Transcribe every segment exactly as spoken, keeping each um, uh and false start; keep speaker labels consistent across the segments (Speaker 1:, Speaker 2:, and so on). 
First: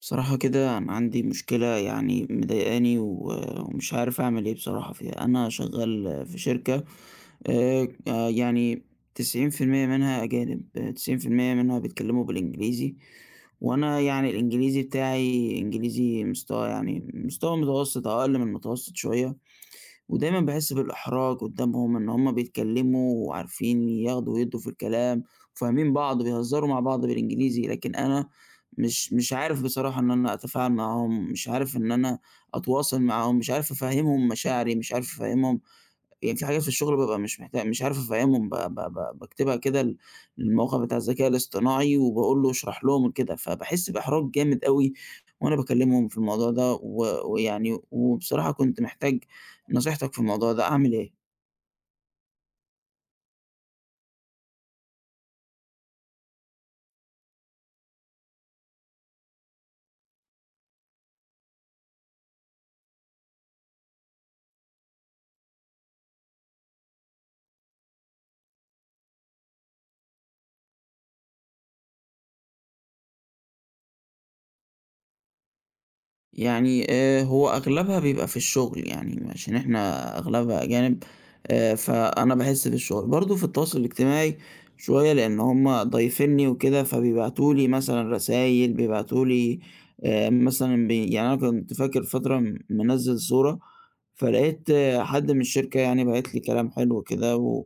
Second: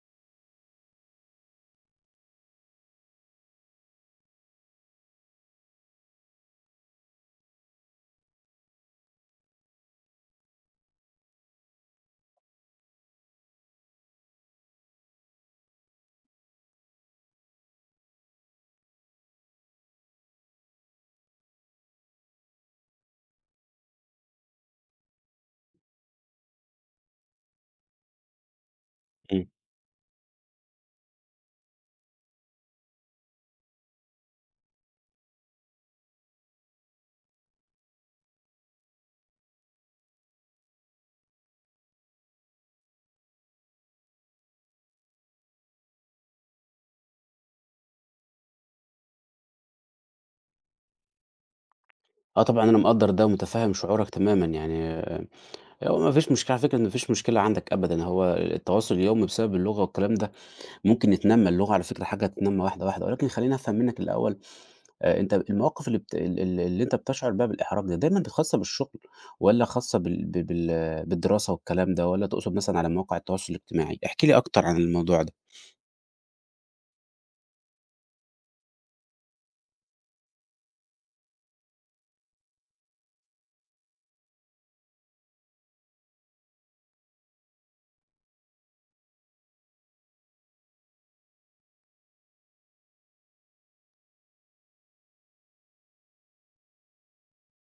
Speaker 1: بصراحة كده أنا عندي مشكلة يعني مضايقاني و- ومش عارف أعمل إيه بصراحة فيها. أنا شغال في شركة، آه، آه، يعني تسعين في المية منها أجانب، آه، تسعين في المية منها بيتكلموا بالإنجليزي، وأنا يعني الإنجليزي بتاعي إنجليزي مستوى، يعني مستوى متوسط أو أقل من المتوسط شوية، ودايمًا باحس بالإحراج قدّامهم إن هم بيتكلّموا وعارفين ياخدوا ويدّوا في الكلام، وفاهمين بعض وبيهزروا مع بعض بالإنجليزي. لكن أنا مش مش
Speaker 2: إمم.
Speaker 1: عارف بصراحة إن أنا أتفاعل معاهم، مش عارف إن أنا أتواصل معاهم، مش عارف أفهّمهم مشاعري، مش عارف أفهّمهم، يعني في حاجات في الشغل بابقى مش محتاج، مش عارف أفهّمهم، ب ب ب باكتبها كده ل للموقع بتاع الذكاء الاصطناعي وباقول له اشرح لهم كده، فباحس بإحراج جامد أوي. وأنا باكلمهم في الموضوع ده و ويعني وبصراحة كنت محتاج نصيحتك في الموضوع ده، أعمل إيه؟
Speaker 2: آه طبعًا أنا مقدّر ده ومتفهّم شعورك تمامًا يعني آآ، هو ما فيش مشكلة على فكرة ما فيش مشكلة عندك أبدًا، هو التواصل اليومي بسبب اللغة والكلام ده ممكن يتنمّى، اللغة على فكرة حاجة تتنمّى واحدة، واحدة، ولكن خلّيني أفهم منّك الأول، آآ، أنت المواقف اللي بت ال ال اللي أنت بتشعر بيها بالإحراج دي دايمًا خاصة بالشغل والّا خاصة بال ب بال بالدراسة والكلام ده، والّا تقصد مثلًا على مواقع التواصل الاجتماعي؟ احكِ لي أكتر عن الموضوع ده.
Speaker 1: يعني آآ هو أغلبها بيبقى في الشغل، يعني عشان إحنا أغلبها أجانب. آآ فأنا باحس بالشغل. برضه في التواصل الاجتماعي شوية، لإن هم ضايفينّي وكده، فبيبعتوا لي مثلًا رسايل، بيبعتوا لي آآ مثلًا، بي يعني أنا كنت فاكر فترة م منزّل صورة، فلقيت آه، حد من الشركة يعني باعت لي كلام حلو كده و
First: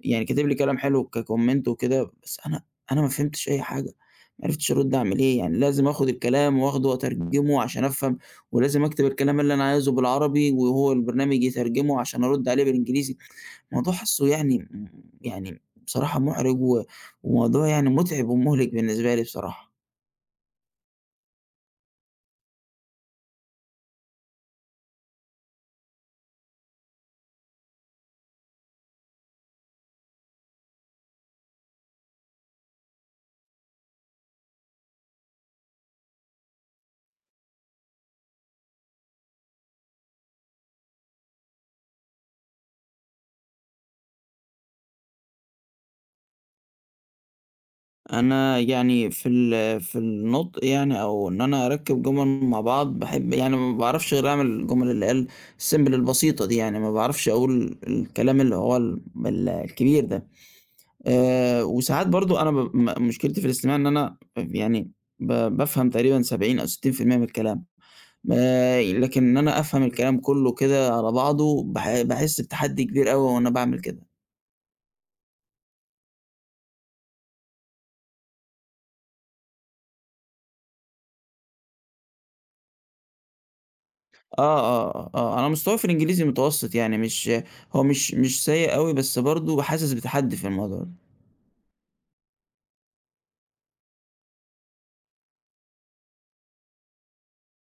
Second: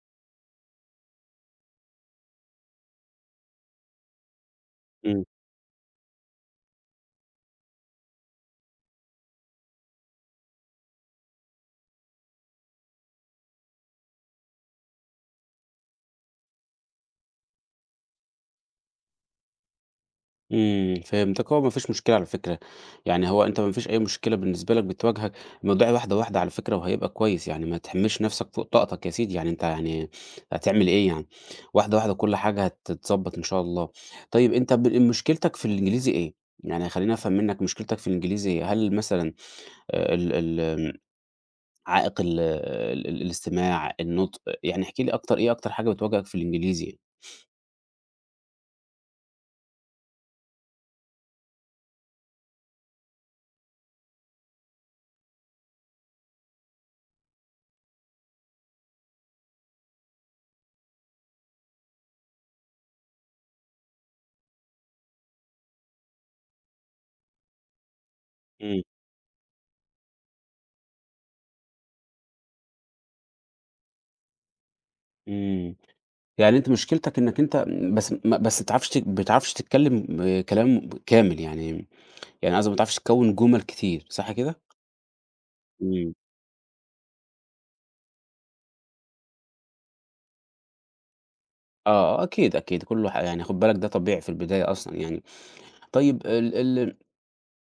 Speaker 1: يعني كاتب لي كلام حلو كcomment وكده، بس أنا أنا ما فهمتش أي حاجة. ما عرفتش أرُدّ أعمل
Speaker 2: إمم.
Speaker 1: إيه، يعني لازم آخُد الكلام وآخده وأترجمه عشان أفهم، ولازم أكتب الكلام اللي أنا عايزه بالعربي وهو البرنامج يترجمه عشان أرُدّ عليه بالإنجليزي. الموضوع حاسّه يعني م يعني بصراحة مُحرِج، و وموضوع يعني مُتعِب ومُهلِك بالنسبة لي بصراحة.
Speaker 2: إمم، فهمتك، هو ما فيش مشكلة على فكرة، يعني هو أنت ما فيش أي مشكلة بالنسبة لك بتواجهك، الموضوع واحدة، واحدة على فكرة وهيبقى كويس، يعني ما تحمّلش نَفْسك فوق طاقتك يا سيدي، يعني أنت يعني هتعمل إيه يعني؟ واحدة، واحدة كل حاجة هتتضبّط إن شاء الله. طيب أنت ب مشكلتك في الإنجليزي إيه؟ يعني خلّيني أفهم منّك مشكلتك في الإنجليزي إيه؟ هل مثلًا آآ ال ال عائق ال ال الاستماع، النطق، يعني احكِ لي أكتر إيه أكتر حاجة بتواجهك في الإنجليزي؟
Speaker 1: أنا يعني في ال في النُطق، يعني أو إن أنا أركِّب جُمَل مع بعض، باحب يعني ما باعرفش غير أعمل الجُمَل اللي هي ال الsimple البسيطة دي، يعني ما باعرفش أقول الكلام اللي هو ال ال الكبير ده. آآ وساعات برضه أنا ب م مشكلتي في الاستماع، إن أنا يعني ب بافهم تقريبًا سبعين أو ستين في المئة من الكلام. آآ
Speaker 2: إمم،
Speaker 1: لكن إن أنا أفهم الكلام كُلّه كده على بعضه باح باحس بتحدّي كبير أوي وأنا باعمل كده.
Speaker 2: إمم. يعني أنت مشكلتك إنّك أنت بس ما بس ما بتعرفش ت ما بتعرفش تتكلّم آه، كلام كامل، يعني يعني قصدي ما بتعرفش تكوّن جُمل كتير، صح
Speaker 1: آه،
Speaker 2: كده؟
Speaker 1: آه، آه، آه، أنا مستواي في
Speaker 2: إمم.
Speaker 1: الإنجليزي متوسط، يعني مش هو مش مش سيء أوي بس برضه حاسس بتحدّي في الموضوع ده.
Speaker 2: آه، أكيد، أكيد كُلّه ح يعني خُد بالك ده طبيعي في البداية أصلًا يعني. طيب ال ال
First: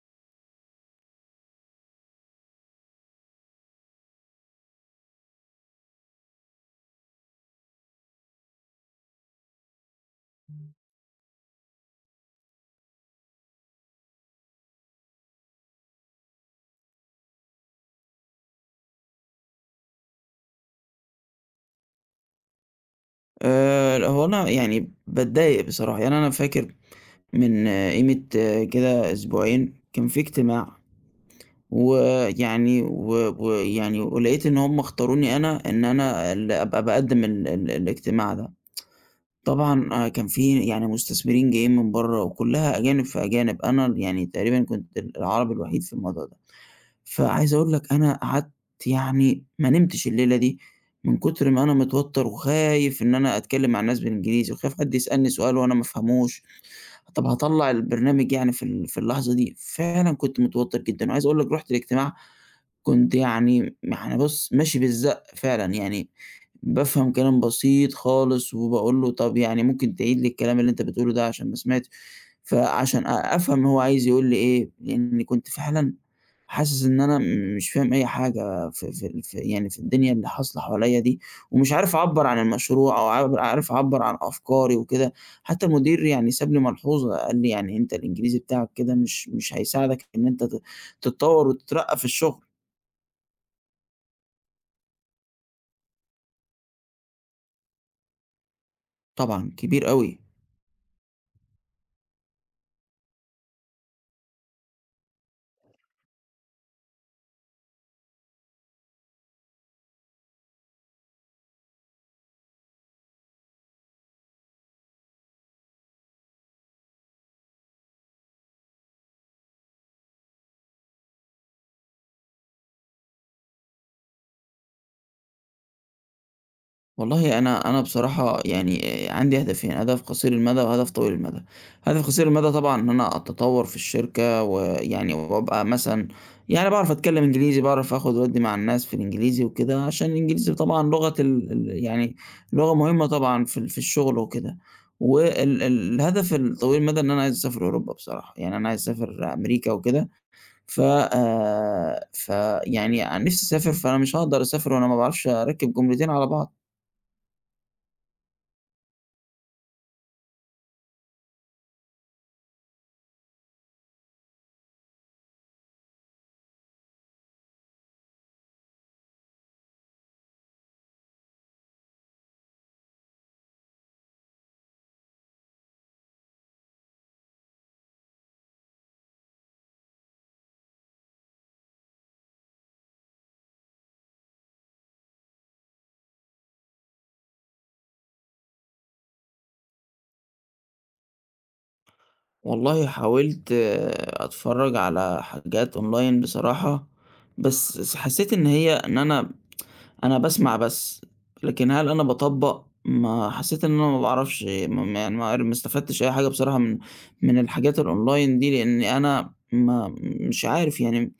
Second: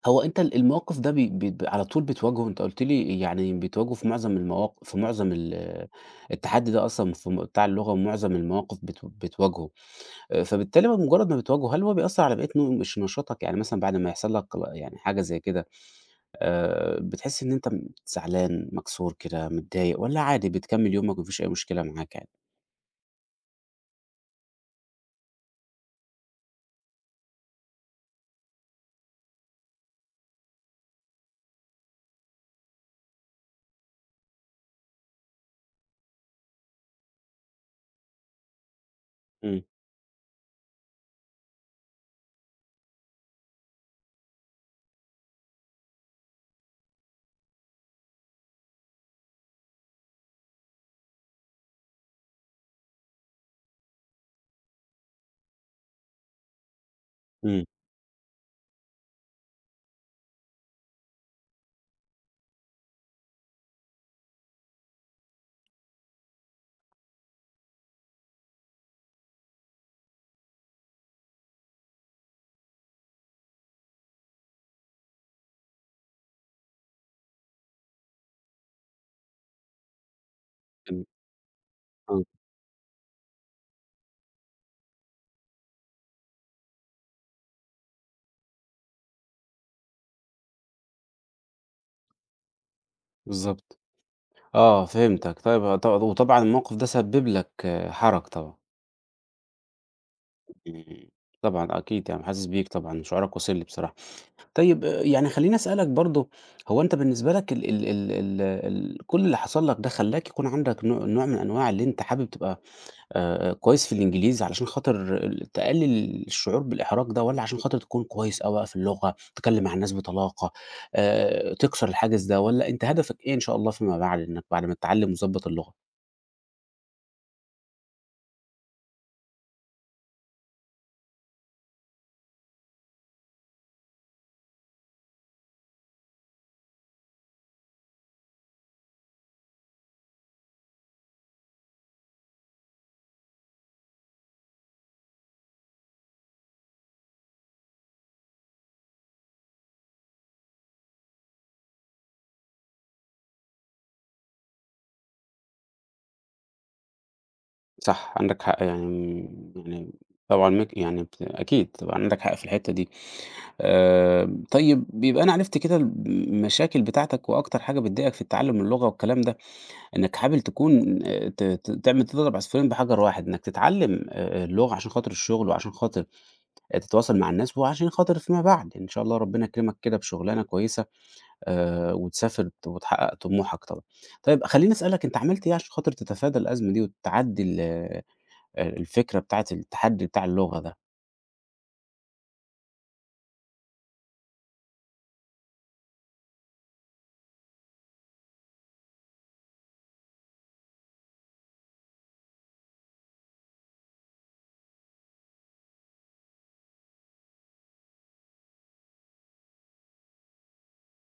Speaker 2: هو أنت ال الموقِف ده بي بت على طول بتواجهه، أنت قُلت لي يعني بتواجهه في معظم المواق في معظم ال التحدّي ده أصلًا في م بتاع اللغة ومعظم المواقِف بت بتواجهه، آآ فبالتالي بمُجرّد ما بتواجهه، هل هو بيأثّر على بقية نو مش نشاطك؟ يعني مثلًا بعد ما يحصل لك ل يعني حاجة زي كده آآ بتحس إن أنت م زعلان، مكسور كده، متضايق والّا عادي بتكمّل يومك ما فيش أي مشكلة معاك يعني؟
Speaker 1: آآ هو أنا يعني باتضايق بصراحة. يعني أنا فاكر من آه، قيمة آه، كده أسبوعين كان في اجتماع، ويعني و ويعني ولقيت إن هم اختاروني أنا، إن أنا اللي أبقى باقدّم ال ال الاجتماع ده.
Speaker 2: إمم،
Speaker 1: طبعًا آآ كان في يعني مستثمرين جايين من برّه وكُلّها أجانب في أجانب، أنا يعني تقريبًا كنت ال العربي الوحيد في الموضوع ده. فعايز أقول لك أنا قعدت، يعني ما نمتش الليلة دي، من كتر ما أنا متوتّر وخايف إن أنا أتكلّم مع الناس بالإنجليزي وخايف حد يسألني سؤال وأنا ما أفهموش، طَب
Speaker 2: إمم،
Speaker 1: هاطلّع البرنامج يعني في ال في اللحظة دي. فعلًا كنت متوتّر جدًا، وعايز أقول لك رُحت الاجتماع كنت يعني م يعني بُص ماشي بالزق فعلًا، يعني بافهم كلام بسيط خالص، وباقول له طَب يعني ممكن تعيد لي الكلام اللي أنت بتقوله ده عشان ما سمعتش، فعشان أ أفهم هو عايز يقول لي إيه، لإني كنت فعلًا حاسس إن أنا م- مش فاهم أي حاجة في في ال في يعني في الدنيا اللي حاصلة حواليّا
Speaker 2: إمم،
Speaker 1: دي، ومش عارف
Speaker 2: آه،
Speaker 1: أعبّر عن المشروع، أو عاب عارف أعبّر عن أفكاري وكده. حتى المدير يعني ساب لي ملحوظة قال لي: "يعني أنت الإنجليزي بتاعك كده مش مش هيساعدك إن أنت ت تتطوّر وتترقّى في الشغل."
Speaker 2: بالضبط. آه فهمتك. طيب ط وطبعًا الموقف ده سبِّب لك آه، حَرَج طبعًا.
Speaker 1: طبعًا كبير أوي.
Speaker 2: إمم، طبعًا أكيد يعني حاسس بيك طبعًا، شعورك واصل لي بصراحة. طيب آه، يعني خلّيني أسألك برضه، هو أنت بالنسبة لك ال ال ال ال ال كل اللي حصل لك ده خلّاك يكون عندك نوع نوع من أنواع اللي أنت حابب تبقى آآ، كويس في الإنجليزي علشان خاطر ال تقلل الشعور بالإحراج ده، والّا عشان خاطر تكون كويس أوي بقى في اللغة، تتكلم مع الناس بطلاقة، آآ، تكسر الحاجز ده، والّا أنت هدفك إيه إن شاء الله فيما بعد إنك بعد ما تتعلم وتضبط اللغة؟
Speaker 1: والله أنا أنا بصراحة يعني عندي هدفين، هدف قصير المدى وهدف طويل المدى. هدف قصير المدى طبعًا إن أنا أتطور في الشركة، ويعني وأبقى مثلًا يعني باعرف أتكلم إنجليزي، باعرف آخد وأدّي مع الناس في الإنجليزي وكده، عشان الإنجليزي طبعًا لغة ال ال يعني لغة مهمة طبعًا في ال في الشغل وكده. وال ال الهدف الطويل المدى إن أنا عايز أسافر أوروبا بصراحة، يعني أنا عايز أسافر أمريكا وكده. ف آآ فيعني نفسي أسافر، فأنا مش هاقدر أسافر وأنا ما باعرفش أركّب جملتين على بعض.
Speaker 2: صح، عندك حق يعني يعني طبعًا مك يعني بت أكيد طبعًا عندك حق في الحتة دي. آآ، طيب يبقى أنا عرفت كده المشاكل بتاعتك وأكتر حاجة بتضايقك في التعلم اللغة والكلام ده. إنّك حابب تكون آآ ت ت تعمل تضرب عصفورين بحجر واحد، إنّك تتعلّم آآ اللغة عشان خاطر الشغل وعشان خاطر آآ تتواصل مع الناس وعشان خاطر فيما بعد، إن شاء الله ربنا يكرمك كده بشُغلانة كويسة آآ وتسافر ت وتحقق طموحك طبعًا. طيب خلّيني أسألك أنت عملت إيه عشان خاطر تتفادى الأزمة دي وتعدّي ال آآ الفكرة بتاعة التحدي بتاع اللغة ده؟
Speaker 1: والله حاولت آآ أتفرّج على حاجات أونلاين بصراحة، بس س حسّيت إن هي، إن أنا أنا باسمع بس، لكن هل أنا باطبّق؟ ما حسّيت إن أنا ما باعرفش، ما ما يعني ما عر ما استفدتش أي حاجة بصراحة من من الحاجات الأونلاين دي، لإني أنا ما مش عارف يعني.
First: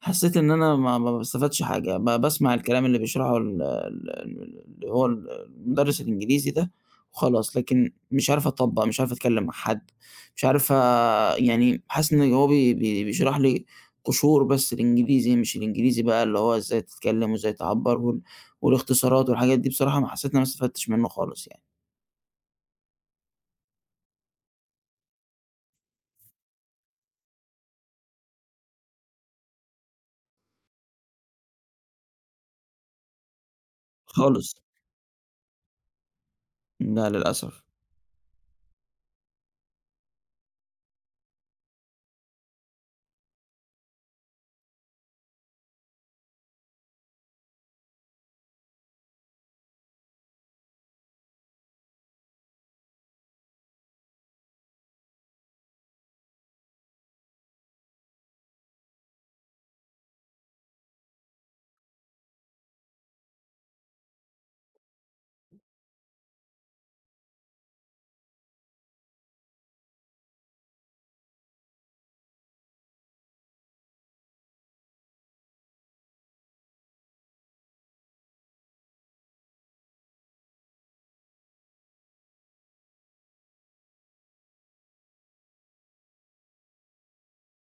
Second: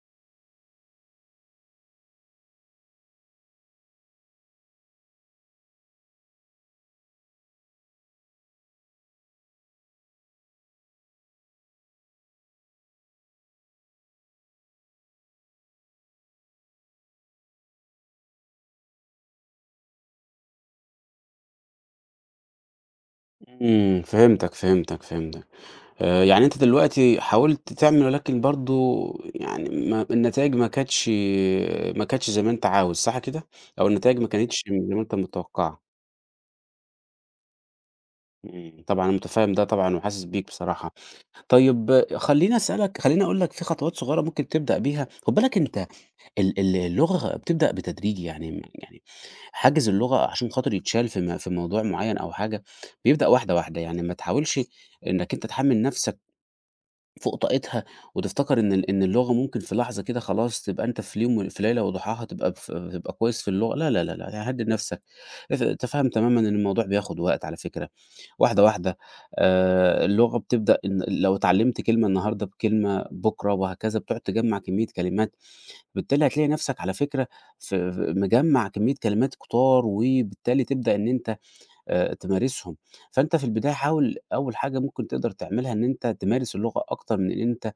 Speaker 1: حسّيت إن أنا ما ما باستفادش حاجة، ب باسمع الكلام اللي بيشرحه ال ال ال اللي هو ال المدرس الإنجليزي ده وخلاص، لكن مش عارف أطبّق، مش عارف أتكلّم مع حد، مش عارف، آآ يعني حاسس إن هو بي بي بيشرح لي قشور بس الإنجليزي، مش الإنجليزي بقى اللي هو إزاي تتكلّم وإزاي تعبّر، وال والاختصارات والحاجات دي، بصراحة ما حسيت إن أنا ما استفدتش منّه خالص يعني،
Speaker 2: إمم، فهمتك، فهمتك، فهمتك. آآ، يعني أنت دلوقتي حاولت تعمل ولكن برضه يعني ما النتايج ما كانتش ما كانتش زي ما أنت عاوز، صح كده؟ أو النتايج ما
Speaker 1: خالص.
Speaker 2: كانتش زي ما أنت متوقعها.
Speaker 1: لا، للأسف.
Speaker 2: إمم، طبعًا أنا متفهم ده طبعًا وحاسس بيك بصراحة. طيب آه، خلّيني أسألك خلّيني أقول لك في خطوات صغيرة ممكن تبدأ بيها، خُد بالك أنت ال ال اللغة بتبدأ بتدريج يعني م يعني حاجز اللغة عشان خاطر يتشال في م في موضوع معيّن أو حاجة، بيبدأ واحدة، واحدة، يعني ما تحاولش إنك أنت تحمّل نَفْسك فوق طاقتها، وتفتكر إن ال إن اللغة ممكن في لحظة كده خلاص تبقى أنت في اليوم ول في ليلة وضحاها تبقى ف تبقى كويس في اللغة، لا، لا، لا، لا، يعني هدِّد نفسك، اف تفهَّم تمامًا إن الموضوع بياخد وقت على فكرة، واحدة، واحدة، آآ اللغة بتبدأ إن لو اتعلمت كلمة النهارده بكلمة بُكرة وهكذا، بتقعد تجمّع كمية كلمات، بالتالي هتلاقي نفسك على فكرة ف ف مجمّع كمية كلمات كتار، وبالتالي تبدأ إن أنت آآ تمارسهم، فأنت في البداية حاول أول حاجة ممكن تقدر تعملها إن أنت تمارس اللغة أكتر من إن انت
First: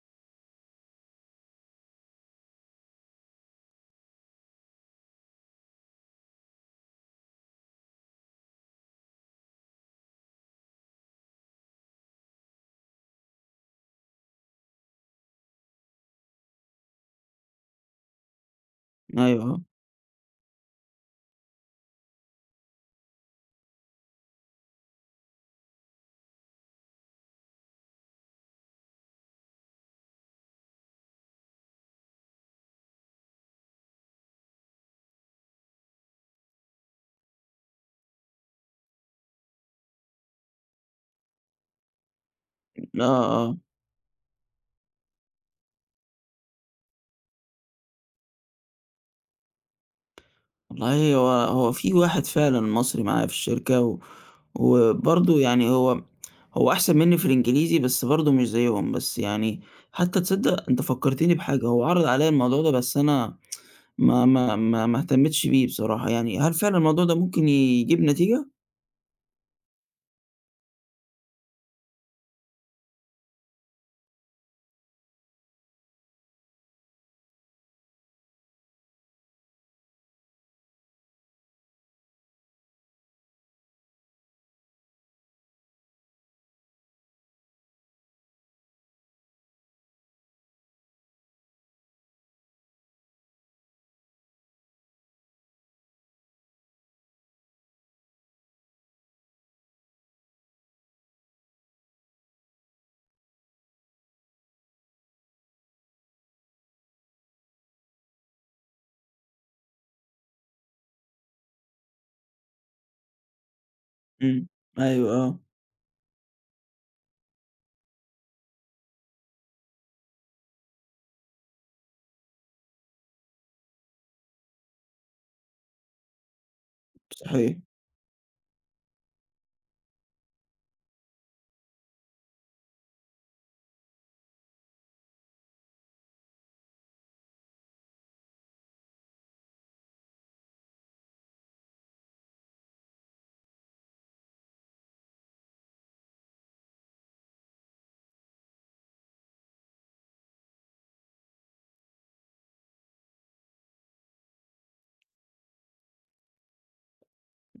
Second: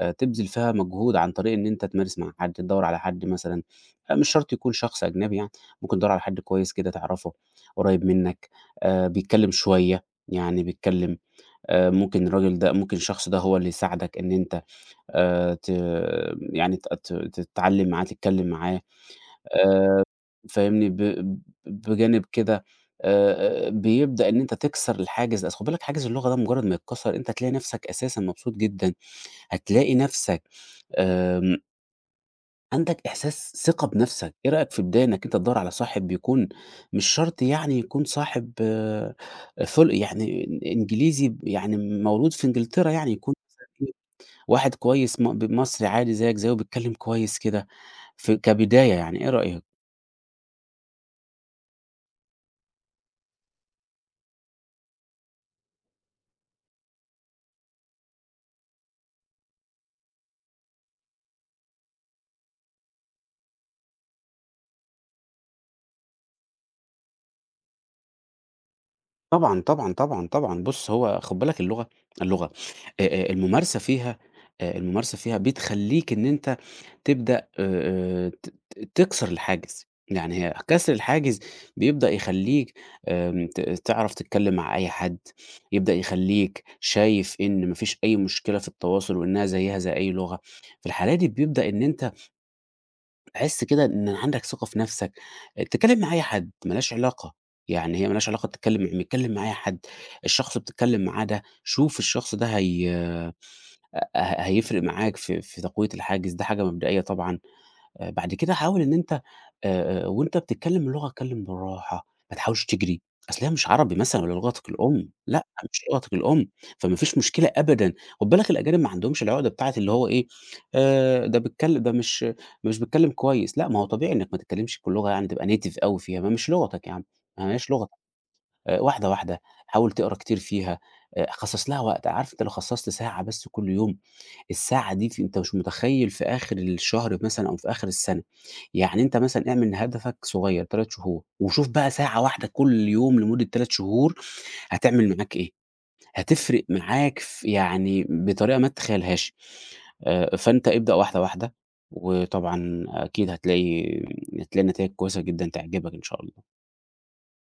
Speaker 2: آآ تبذل فيها مجهود عن طريق إن أنت تمارس مع حد، تدوّر على حد مثلًا آآ مش شرط يكون شخص أجنبي يعني، ممكن تدوّر على حد كويس كده تعرفه، قريب منك، آآ بيتكلم شوية، يعني بيتكلم آآ ممكن الراجل ده ممكن الشخص ده هو اللي يساعدك إن أنت آآ ت يعني ت ت تتعلم معاه، تتكلم معاه،
Speaker 1: أيوه
Speaker 2: آآ فاهمني؟ ب ب بجانب كده آآ بيبدأ إن أنت تكسر الحاجز ده، أصل خُد بالك حاجز اللغة ده مجرد ما يتكسر أنت هتلاقي نفسك أساسًا مبسوط جدًا، هتلاقي نفسك آمم عندك إحساس ثقة بنفسك، إيه رأيك في البداية إنك أنت تدوّر على صاحب بيكون مش شرط يعني يكون صاحب آآ، فل يعني إنجليزي يعني مولود في إنجلترا
Speaker 1: آه،
Speaker 2: يعني يكون
Speaker 1: آه، آه،
Speaker 2: مثلًا إيه، واحد كويس م ب مصري عادي زيك زيه بيتكلم كويس كده في كبداية يعني، إيه رأيك؟
Speaker 1: والله هو هو في واحد فعلًا مصري معايا في الشركة، و وبرضه يعني هو هو أحسن منّي في الإنجليزي بس برضه مش زيّهم، بس يعني حتى تصدّق أنت فكّرتني بحاجة، هو عرض عليّا الموضوع ده بس أنا ما ما ما ما اهتمتش بيه بصراحة يعني، هل فعلًا الموضوع ده ممكن يجيب نتيجة؟
Speaker 2: طبعًا، طبعًا، طبعًا، طبعًا، بُص هو خُد بالك اللغة اللغة آآ، آآ، الممارسة فيها آآ، الممارسة فيها بتخلّيك إن أنت تبدأ آآ، ت ت تكسر الحاجز، يعني هي كسر الحاجز بيبدأ يخلّيك آمم، ت تعرف تتكلم مع أي حد، يبدأ يخلّيك شايف إن ما فيش أي مشكلة في التواصل وإنها زيها زي أي لغة، في الحالة دي بيبدأ إن أنت تحس كده إن عندك ثقة في نفسك، آه، تتكلم مع أي حد ما لهاش علاقة، يعني هي ما لهاش علاقة تتكلم اتكلم مع أي حد، الشخص اللي بتتكلم معاه ده شوف الشخص ده هي ه هيفرق معاك في في تقوية الحاجز، ده حاجة مبدئية طبعًا. آآ بعد كده حاول إن أنت آآ آآ وأنت بتتكلم اللغة اتكلم بالراحة، ما تحاولش تجري، أصل هي مش عربي مثلًا والّا
Speaker 1: إمم،
Speaker 2: لغتك الأم،
Speaker 1: أيوه آه،
Speaker 2: لأ مش لغتك الأم، فما فيش مشكلة أبدًا، خد بالك الأجانب ما عندهمش العقدة بتاعة اللي هو إيه، آآ ده بيتكل ده مش مش بيتكلم كويس، لأ ما هو طبيعي إنك ما تتكلمش بلغة يعني تبقى native أوي فيها، ما مش لغتك يا عم، ما
Speaker 1: صحيح.
Speaker 2: هياش لغتك، آآ واحدة واحدة، حاول تقرا كتير فيها، آآ خصص لها وقت، عارف أنت لو خصصت ساعة بس كل يوم الساعة دي ف أنت مش متخيّل في آخر الشهر مثلًا أو في آخر السنة، يعني أنت مثلًا اعمل هدفك صغيّر 3 شهور، وشوف بقى ساعة واحدة كل يوم لمدة 3 شهور هتعمل معاك إيه، هتفرق معاك ف يعني بطريقة ما تتخيلهاش، آآ، فأنت ابدأ واحدة واحدة، وطبعًا أكيد هتلاقي هتلاقي نتايج كويسة جدًا تعجبك إن شاء الله.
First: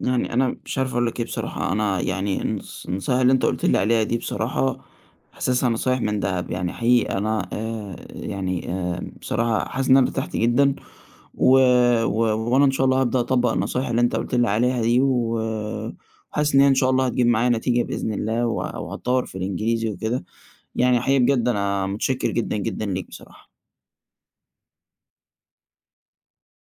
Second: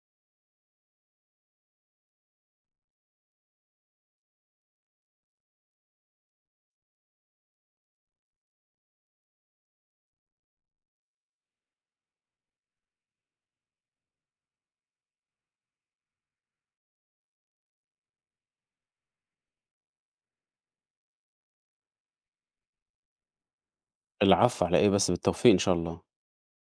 Speaker 1: يعني أنا مش عارف أقول لك إيه بصراحة. أنا يعني النص النصايح اللي أنت قُلت لي عليها دي بصراحة حاسسها نصايح من دهب، يعني حقيقي أنا آآ يعني آآ بصراحة حاسس إن أنا ارتحت جدًا، و و وأنا إن شاء الله هابدأ أطبّق النصايح اللي أنت قُلت لي عليها دي، و وحاسس إن هي إن شاء الله هتجيب معايا نتيجة بإذن الله، وه وهاتطوّر في الإنجليزي وكده. يعني حقيقي بجد أنا متشكر جدًا، جدًا ليك بصراحة.
Speaker 2: العفو على إيه بس، بالتوفيق إن شاء الله.